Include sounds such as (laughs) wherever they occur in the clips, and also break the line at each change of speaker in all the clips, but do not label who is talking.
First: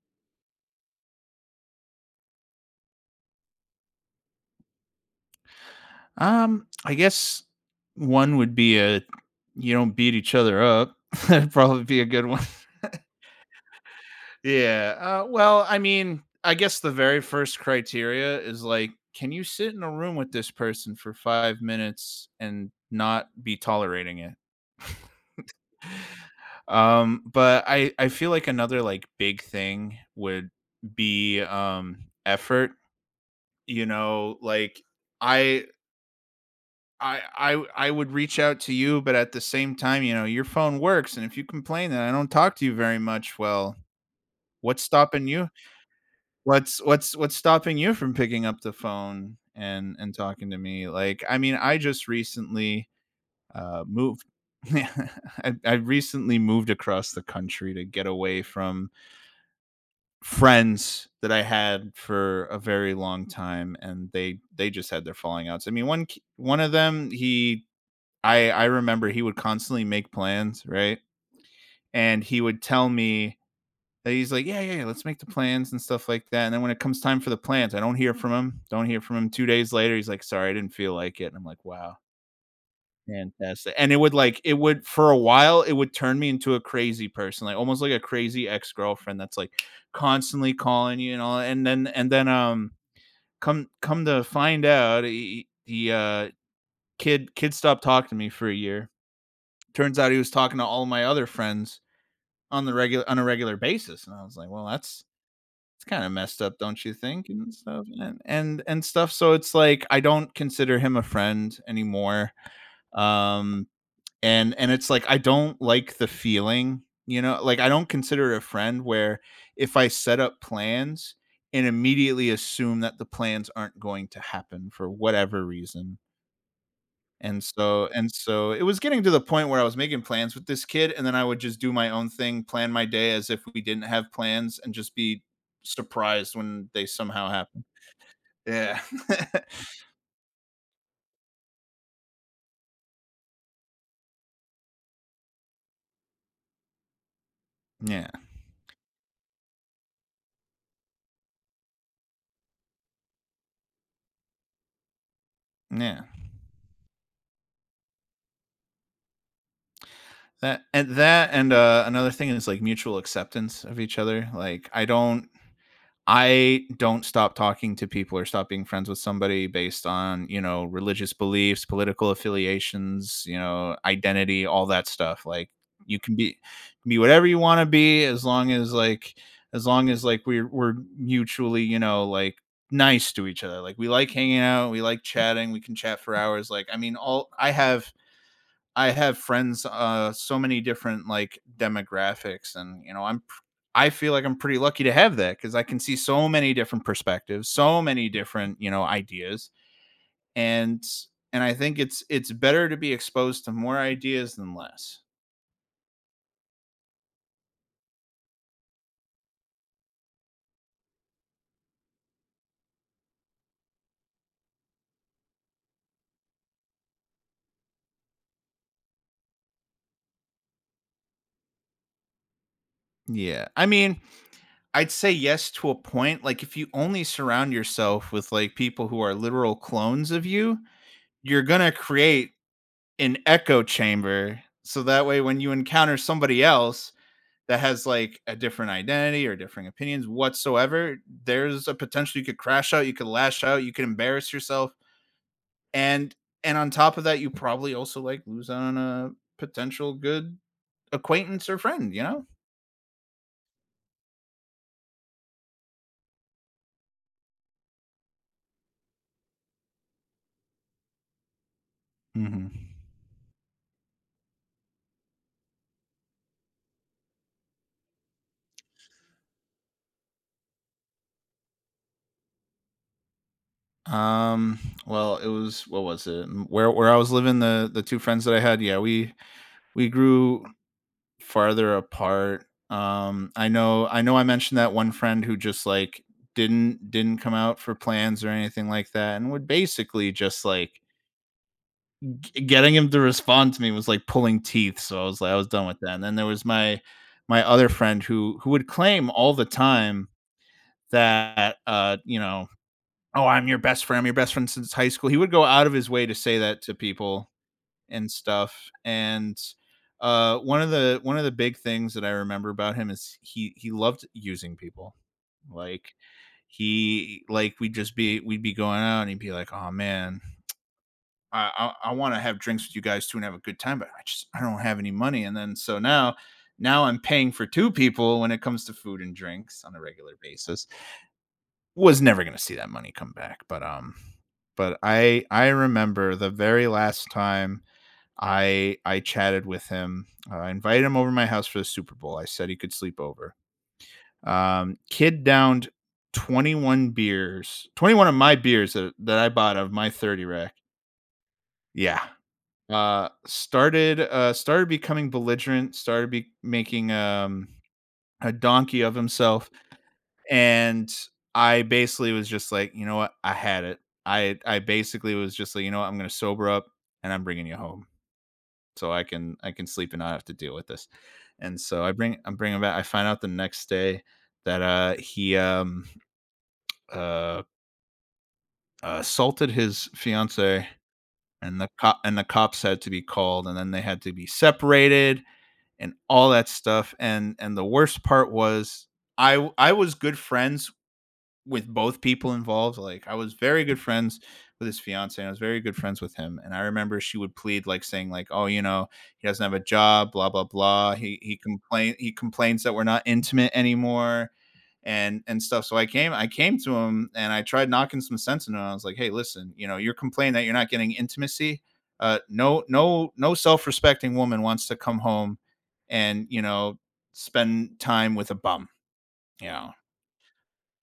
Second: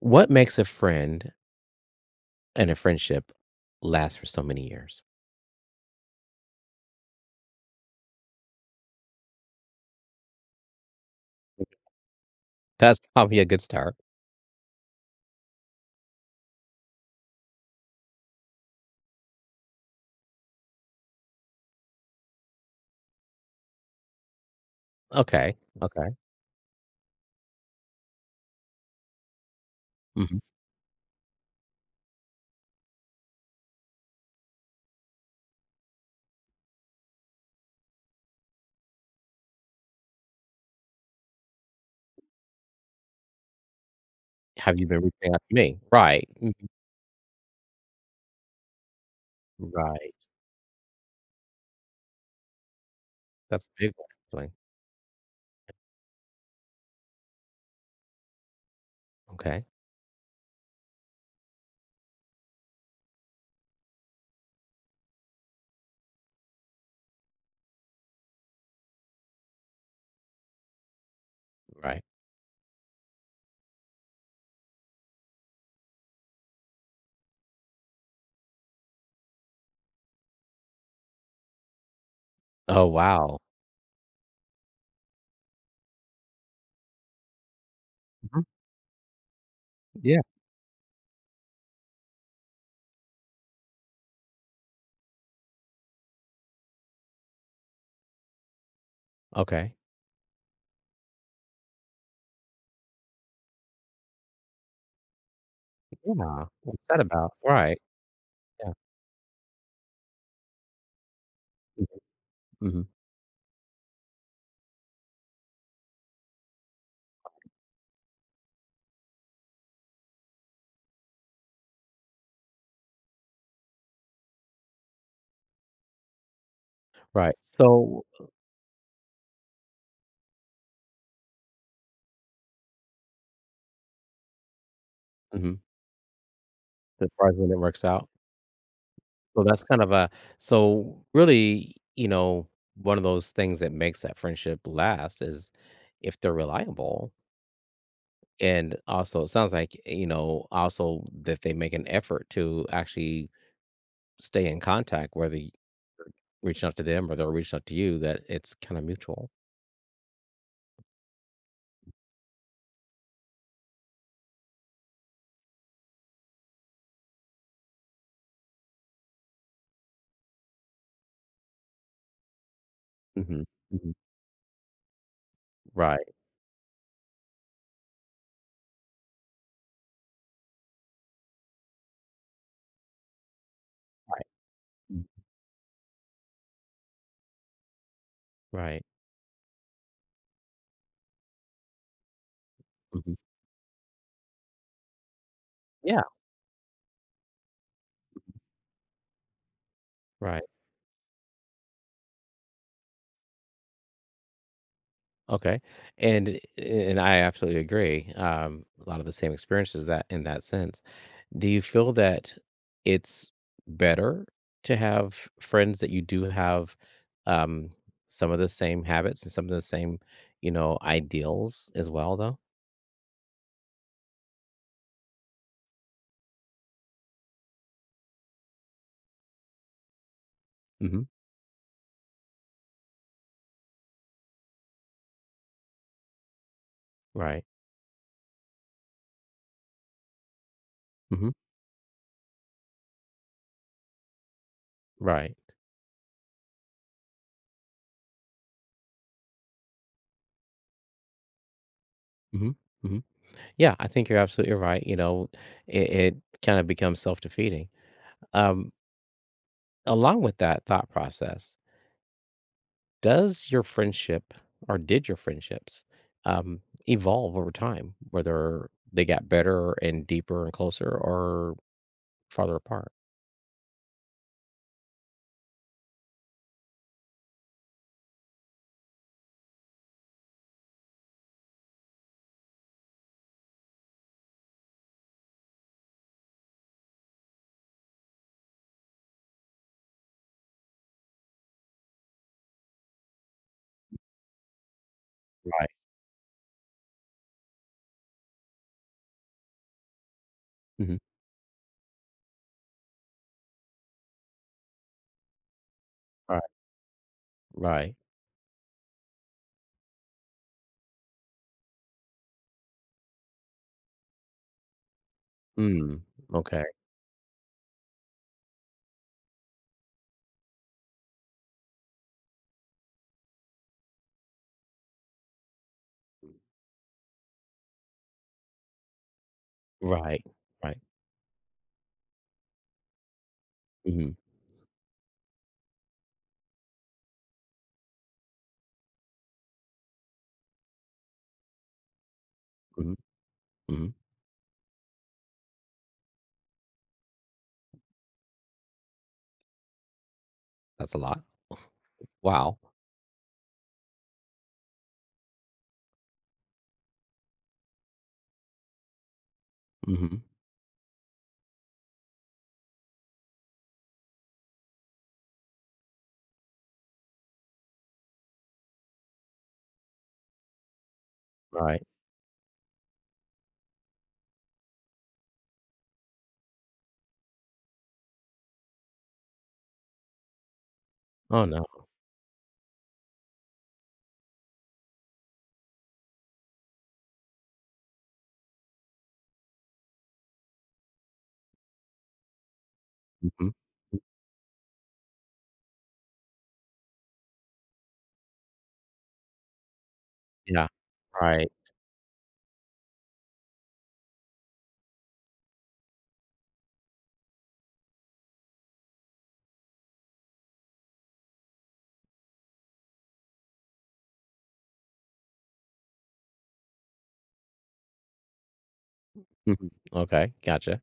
What makes a friend and a friendship last for so many years?
I guess one would be a you don't beat each other up. (laughs) That'd probably be a good one. (laughs)
That's probably a good start.
Yeah. Well, I mean, I guess the very first criteria is like, can you sit in a room with this person for 5 minutes and not be tolerating it?
Okay, okay.
But I feel like another like big thing
Mhm.
would be effort. You know, like I I would reach out to you, but at the same time, you know, your phone works, and if you complain that I don't talk to you very much, well,
Have
what's
you been
stopping
reaching out
you?
to me? Right. Mhm.
What's stopping you from picking up the phone and
Right.
talking to me? Like, I mean, I just recently
That's a big one,
moved.
actually.
(laughs) I recently moved across the country to get away from
Okay.
friends that I had for a very long time, and they just had their falling outs. I mean, one of them, he I remember he would constantly make plans, right?
Right.
And he would tell me that he's like, yeah, yeah, yeah, let's make the plans and stuff like that. And then when it comes time for the plans, I don't hear from him. Don't hear from him. 2 days later, he's like, sorry, I didn't feel like it. And I'm like, wow,
Oh, wow.
fantastic. And it would for a while, it would turn me into a crazy person, like almost like a
Mhm.
crazy ex girlfriend that's like
Yeah.
constantly calling you and all. And then Come to find out, he kid stopped talking to me for a year.
Okay.
Turns out he was talking to all my other friends on the regular, on a regular basis, and I was like, well, that's it's kind of messed
Yeah.
up, don't
What's
you
that
think?
about?
and
Right.
stuff and, and
Yeah.
and stuff So it's like I don't consider him a friend
Mhm.
anymore.
Mhm.
um and it's like I don't like the feeling, you know, like I don't consider it a friend where if I set up plans and immediately assume that the plans aren't going to happen for whatever reason.
Right.
and so and so it was getting to the point where I was making plans with this kid, and then I would just do my own thing, plan my day as if we didn't have plans, and just be
Mhm.
surprised when they
As
somehow
far as when it
happen.
works out.
Yeah. (laughs)
So that's kind of a So really, one of those things that makes that friendship last is if they're reliable.
Yeah,
And also, it sounds like, also that they make an effort to actually stay in contact, whether you
yeah.
reach out to them or they're reaching out to you, that it's kind of mutual.
That and another thing is, like, mutual acceptance of each other. Like, I don't stop talking to people or stop being friends with somebody based on, you know, religious beliefs, political affiliations, you
Hmm.
know,
Hmm.
identity, all that stuff. Like you
Right.
can be whatever you want to be, as long as we're mutually, you know, like nice to each other. Like we like
Right.
hanging out, we like
Mm.
chatting, we can chat for hours. Like I mean all
Right.
I have friends, so many different like demographics, and you know,
Hmm.
I feel like I'm pretty lucky to have that because I can see
Yeah.
so many different perspectives, so many different, you know, ideas,
Right.
and I think it's better to be exposed to more ideas than less.
Okay. And I absolutely agree. A lot of the same experiences that in that sense. Do you feel that it's better to have friends that you do have, um, some of the same habits and some of the same, ideals as well, though?
Yeah, I mean, I'd say yes to a point. Like if you only surround yourself with like people who are literal clones of you,
Hmm.
you're gonna create an echo chamber. So that way, when you encounter somebody else
Right.
that has like a different identity or differing opinions whatsoever,
Hmm.
there's a potential you could crash out, you could lash out, you could embarrass yourself,
Right.
and and on top of that, you probably also like lose on a potential good acquaintance or friend, you know.
Hmm. Hmm. Yeah, I think you're absolutely right. You know, it kind of becomes self defeating. Um, Along with that thought process,
Mm-hmm.
does your friendship or did your friendships, um, evolve over time, whether they got better and deeper and closer or farther apart?
Um. Well, it was what was it? Where I was living, the two friends that I had, yeah, we grew farther apart. I know I mentioned that one friend who just like didn't come out for plans or anything like that and would basically just like getting him to respond to me was like pulling teeth. So I was like, I was done
Right.
with that. And then there was my my other friend who would claim all the time
Mhm.
that, you know, oh, I'm your best friend, I'm your best friend since high school. He would go out of his way to say
Right,
that to people
right.
and stuff. And one of the big things that I remember about him is he loved using people. Like
Mm, okay.
he like we'd be going out and he'd be like, "Oh man, I I want to have drinks with you guys too and have a good time, but I don't have any money." And then so now, now I'm paying for two people when it comes to food and drinks on a regular
Right,
basis.
right.
Was never going to see that money come back, but
Mhm,
but I remember the very last time I chatted with him. I invited him over to my house for the Super Bowl. I said he could
mhm,
sleep over.
mhm.
Kid downed 21 beers, 21 of my beers that, I bought out of my 30 rack.
That's a lot.
Yeah.
Wow.
Started becoming belligerent. Started be making a donkey of himself,
Mhm,
and I basically was just like, you know what, I had it. I basically was just like, you know what, I'm gonna sober up and I'm bringing you home, so I can sleep and not have to deal with this. And
right.
so I bring I am bringing back. I find out the next day that he uh assaulted his fiance
Oh,
and
no.
the cops had to be called and then they had to be separated and all that stuff. And the worst part was I was good friends with both people involved. Like I was
Mhm.
very good
Mm,
friends with his fiance, and I was very good friends with him. And I remember she would plead, like saying, like, "Oh, you know, he doesn't have a job, blah blah
yeah.
blah.
Right.
He complains that we're not intimate anymore." And stuff. I came to him and I tried knocking some sense into him. I was like, hey, listen, you know, you're complaining that you're not getting intimacy. No, no, no self-respecting woman wants to come home and, you know, spend time with a bum, you
Mhm.
know,
Okay, gotcha.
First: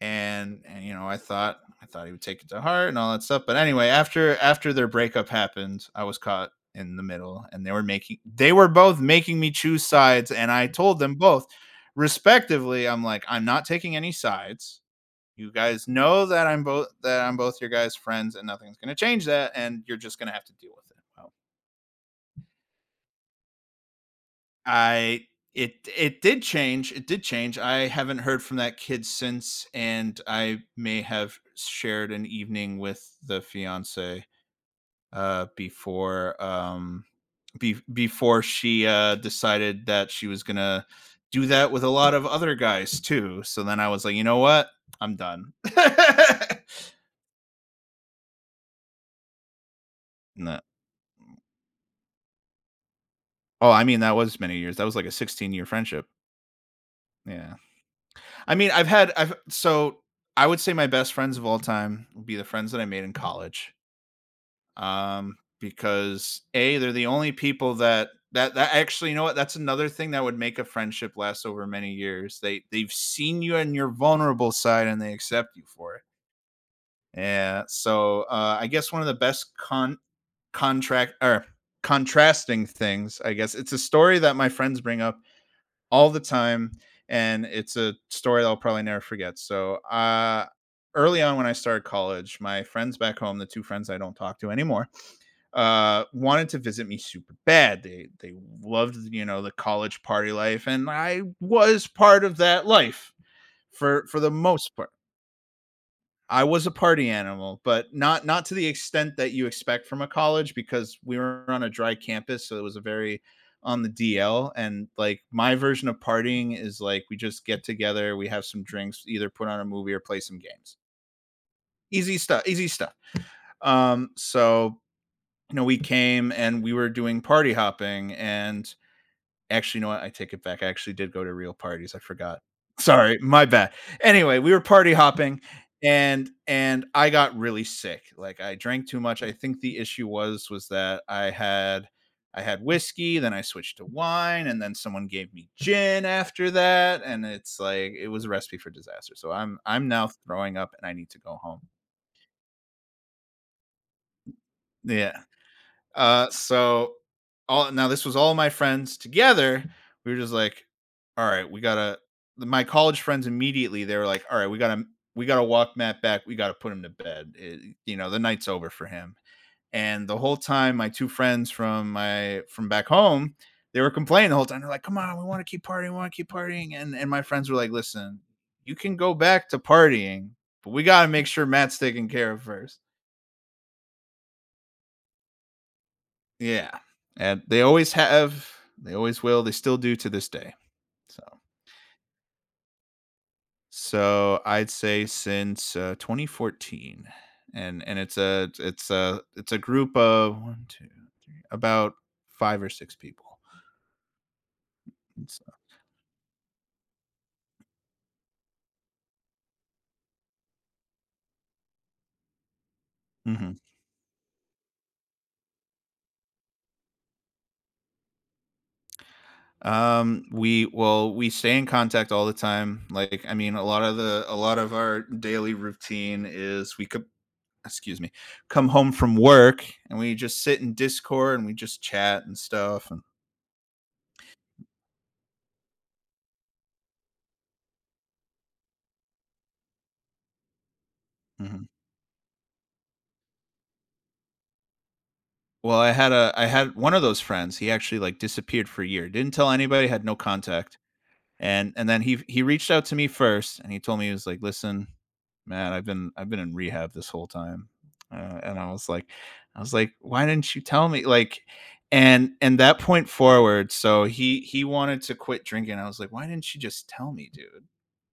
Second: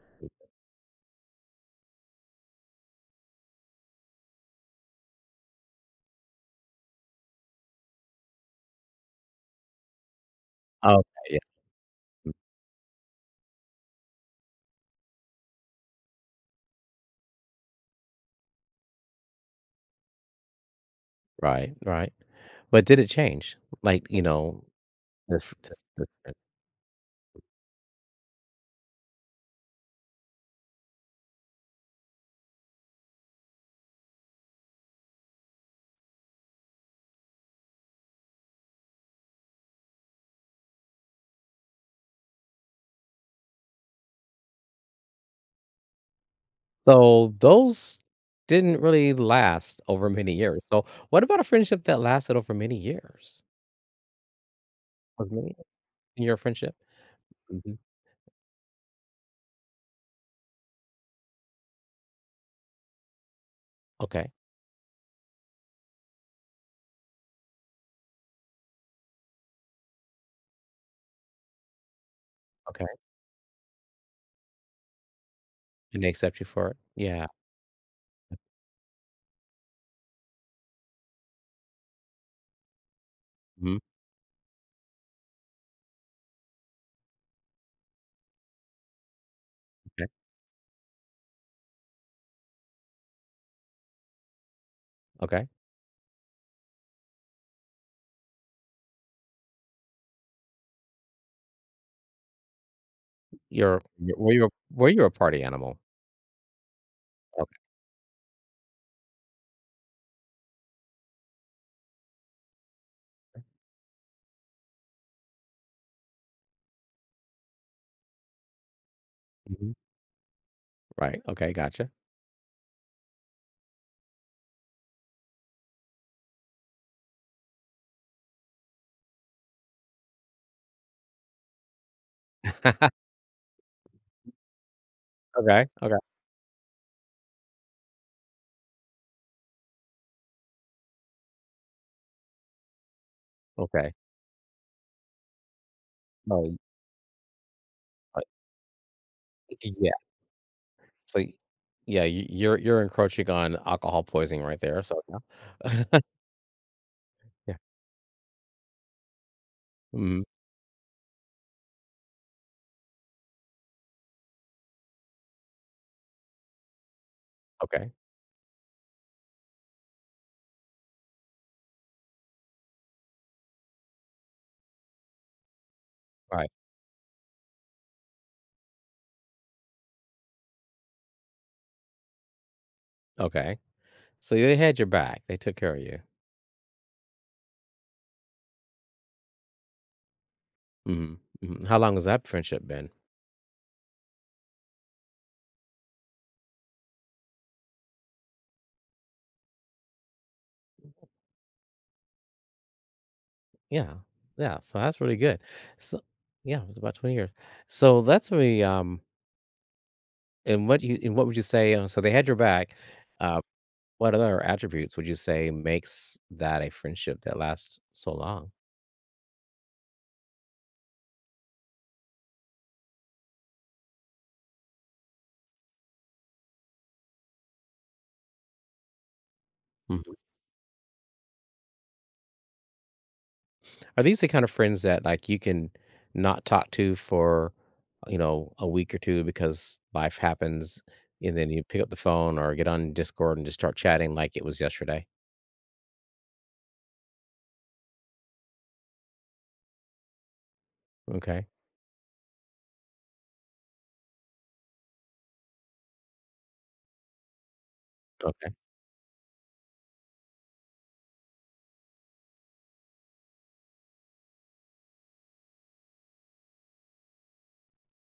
and you know I thought he would take it to heart and all that stuff. But anyway, after their breakup happened, I was caught in the middle and they were both making me choose sides, and I told
Okay,
them both
yeah.
respectively, I'm like, I'm not taking any sides. You guys know that I'm both your guys friends and nothing's going to change that, and you're just going to have to deal with it. Well,
Right, right. But did it change? Like, you know,
I
this
it
this this
it did change. It did change. I haven't heard from that kid since, and I may have shared an evening with the fiance before before she, decided that she was gonna do that with a lot of other guys too. So then I was like, you know what? I'm done. (laughs)
So those didn't really last over many
No.
years. So what about a friendship that lasted over many years?
Oh, I mean that was many years. That was like a
Was many
16
years
year friendship.
in your friendship?
Yeah.
Mhm.
I mean, I would say my best friends of all time would be the friends that I made in college.
Okay,
Because A, they're the only people that that actually, you know what? That's another thing that would make a friendship last over many years. They
okay,
they've seen you and your vulnerable side and they accept you for
and
it.
they accept you for it? Yeah.
Yeah. So I guess one of the best con contract or contrasting things, I guess, it's
Mhm,
a story that my friends bring up all the time, and it's a story that I'll probably never forget. So,
okay,
early on when I started college, my friends back home, the two friends I don't talk to anymore,
okay.
wanted to visit me super bad. They loved, you know, the college party life, and I was part of that life
You're
for
w
the
were you a
most
were
part.
you a party animal?
I was a party
Okay,
animal, but not to the extent that you expect from a college because we were on a dry campus, so it was a very on the DL, and like my version of partying is like we just get together, we have some drinks, either put on a
mhm,
movie or play some games.
right, okay, gotcha.
Easy stuff, easy stuff. Um so you know, we came and we were doing party hopping and actually, you know what? I take it back. I actually did go to real parties. I forgot. (laughs)
(laughs)
Sorry, my bad. Anyway, we were party hopping
Okay, okay,
and I got really sick. Like I drank too much. I think the issue was that I had whiskey, then I switched to
okay.
wine, and then someone gave me gin
Oh
after
you
that, and it's like it was a recipe for disaster. So I'm
Yeah,
now throwing up and I need to
so y-
go home.
yeah, you're encroaching on alcohol poisoning right there, so
Yeah.
yeah. (laughs)
So
Yeah,
all now this was all my friends together. We were
mhm,
just like, all right, we gotta. My college friends immediately they were like, all right, we gotta walk Matt back. We gotta put him to bed.
okay,
The night's over for him. And the whole time, my two friends from my from back home, they were complaining the whole time. They're like, come on, we want to keep partying, we want to keep
all right,
partying. And my friends were like, listen, you can go back to partying, but we gotta make sure Matt's taken care of first."
okay. So they had your back. They took care of you.
Yeah. And they always have, they always will, they still do to this day.
Mhm,
So
mhm. How long has that friendship been?
so I'd say since 2014. And it's a it's a group of one, two, three, about five or six people.
Yeah. Yeah, so that's really good.
It's-
So yeah, it was about 20 years. So that's really, and what you And what would you say, so they had your back, uh,
mhm.
what other attributes would you say makes that a friendship that lasts so long?
We well we stay in contact all the time. Like I mean a lot of our daily routine is we could excuse me, come home from work and
Mhm.
we just sit in Discord and we just chat and stuff and
Are these the kind of friends that, like, you can not talk to for, a week or 2 because life happens, and then you
mhm.
pick up the phone or get on Discord and just start chatting like it was yesterday?
Well, I had one of those friends, he actually, like, disappeared for a year, didn't tell anybody, had no contact,
Okay,
and then he reached out to me first, and he told me, he was like, "Listen, man, I've been in rehab this whole time,"
okay.
and I was like, "Why didn't you tell me?" Like and that point forward, so he wanted to quit drinking, I was like, "Why didn't you just tell me, dude?"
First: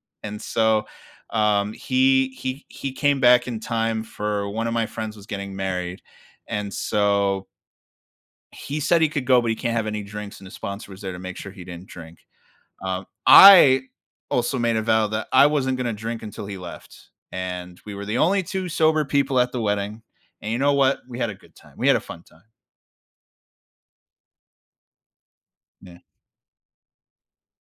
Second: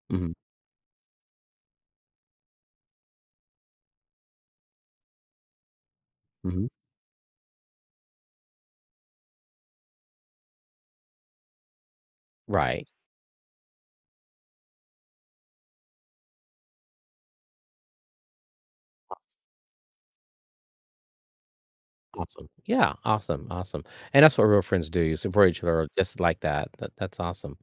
Mhm,
And so, he came back in time for one of my friends was getting married,
mhm.
and so he said he could go, but he can't have any drinks, and his sponsor was there to make sure he didn't drink.
Right.
I also made a vow that I wasn't going to drink until he left, and we were the only two sober people at the wedding. And you know what? We had a good time. We had a fun time.
Awesome. Yeah, awesome, awesome, and that's what real friends do, you support each other
Yeah.
just like that. That's awesome.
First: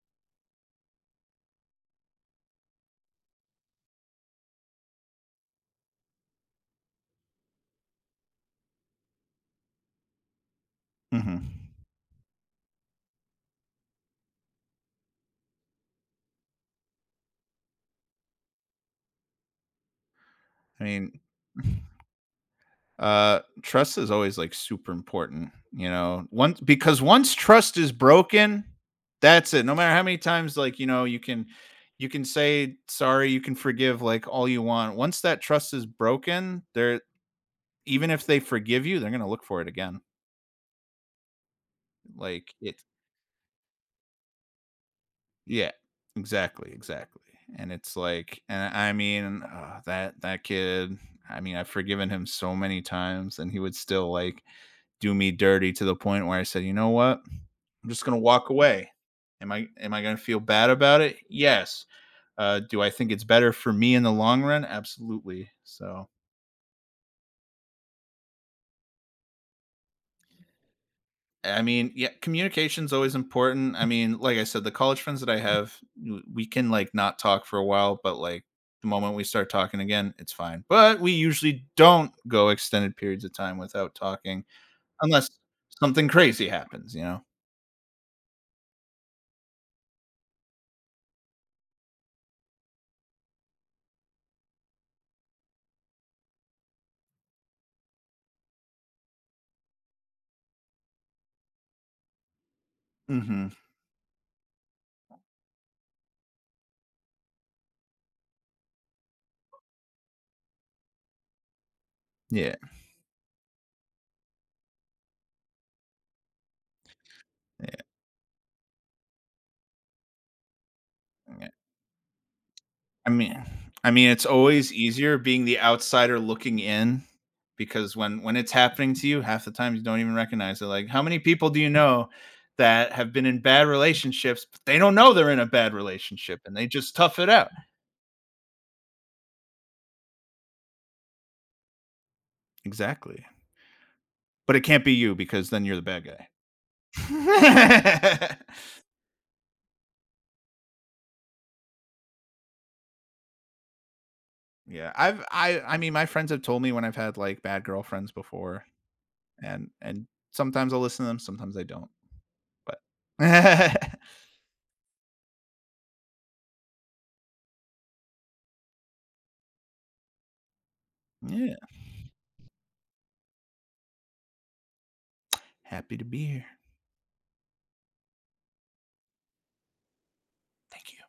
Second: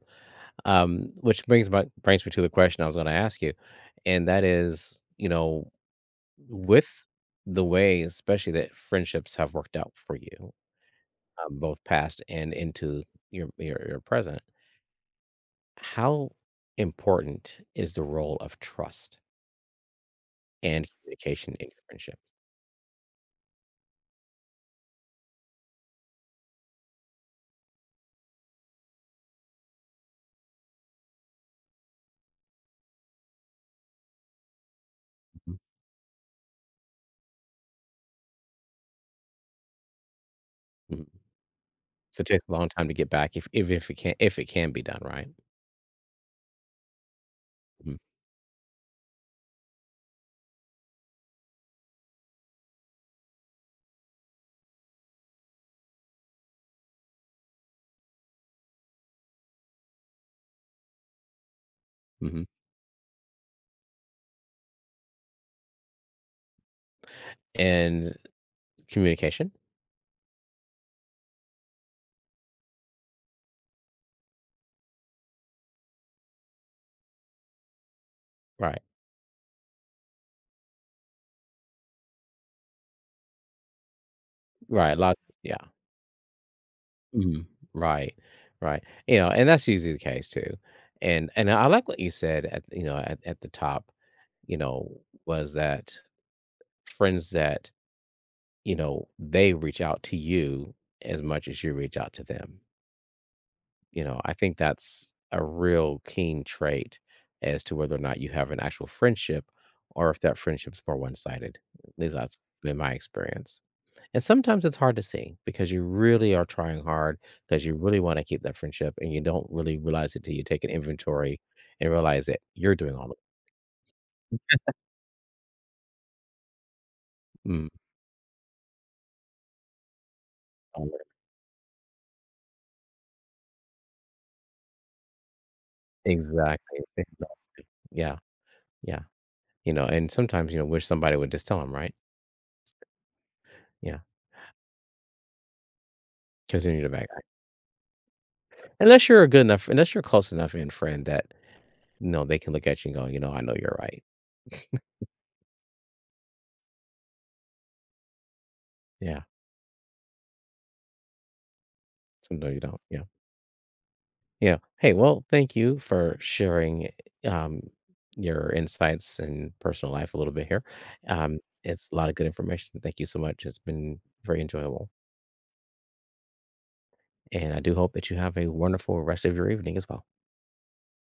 Which brings my brings me to the question I was gonna ask you, and that is, with the way especially that friendships have worked out for you,
Hmm.
both past and into your present, how important is the role of trust
I
and
mean,
communication in your
(laughs)
friendship?
Trust is always like super important, you know. Once because once trust is broken, that's it. No matter how many times, like you know, you can say sorry, you can forgive, like all you want. Once that
Mhm.
trust is broken, they're even if they forgive you, they're gonna look for it again.
Mhm. So it takes a
Like
long
it,
time to get back if it can be done, right?
yeah, exactly, exactly. And it's
Mhm,
like, and I mean, that that kid. I mean, I've forgiven him so many times, and he would still like do me dirty to the point where I said, you know what? I'm just going to walk away. Am I going to feel bad about it? Yes.
mhm,
Do I think it's better for me in the long run? Absolutely. So
and communication,
I mean, yeah, communication's always important. I mean, like I said, the college friends that I have, we can like not talk for a while, but like
right,
the moment we start talking again, it's fine. But we usually don't go extended periods of time without talking
right, A lot
unless
yeah,
something crazy happens, you know.
mhm, right, right, and that's usually the case too, and I like what you said at the top, you know, was that friends that, they reach out to you as much as you reach out to them.
Mhm.
I think that's a real keen trait as to whether or not you have an actual friendship or if that friendship's more one sided. At least that's
Yeah.
been my experience. And sometimes it's hard to see because you really are trying hard because you
Yeah,
really want to keep that friendship and you don't really realize it till you take an inventory
yeah.
and realize that you're doing all
I
the
mean I mean, it's always easier being the outsider looking in
mm,
because when it's happening to you, half the time you don't even recognize it.
all
Like, how
the-
many people do you know that have been in bad relationships, but they don't know they're in a bad relationship and they
exactly,
just tough
exactly.
it out?
Yeah. Yeah. And sometimes, wish somebody would just tell them, right?
Exactly.
Yeah.
But it can't be you because then you're the bad guy.
Continue to back.
(laughs)
Unless you're a good enough, unless you're close enough in friend that. No, they can look at you and go, "You know, I know you're right."
Yeah, I mean, my friends have told me when I've had, like, bad girlfriends before,
Yeah.
and sometimes I'll listen to them, sometimes I don't,
So, no, you
but
don't. Yeah.
(laughs)
Yeah. Hey, well, thank you for sharing, um, your insights and personal life a little bit here. Um,
Yeah,
it's a lot of good information. Thank you so much. It's been very enjoyable,
happy to be here.
and I do hope that you have a wonderful rest of your evening as well.
Thank you.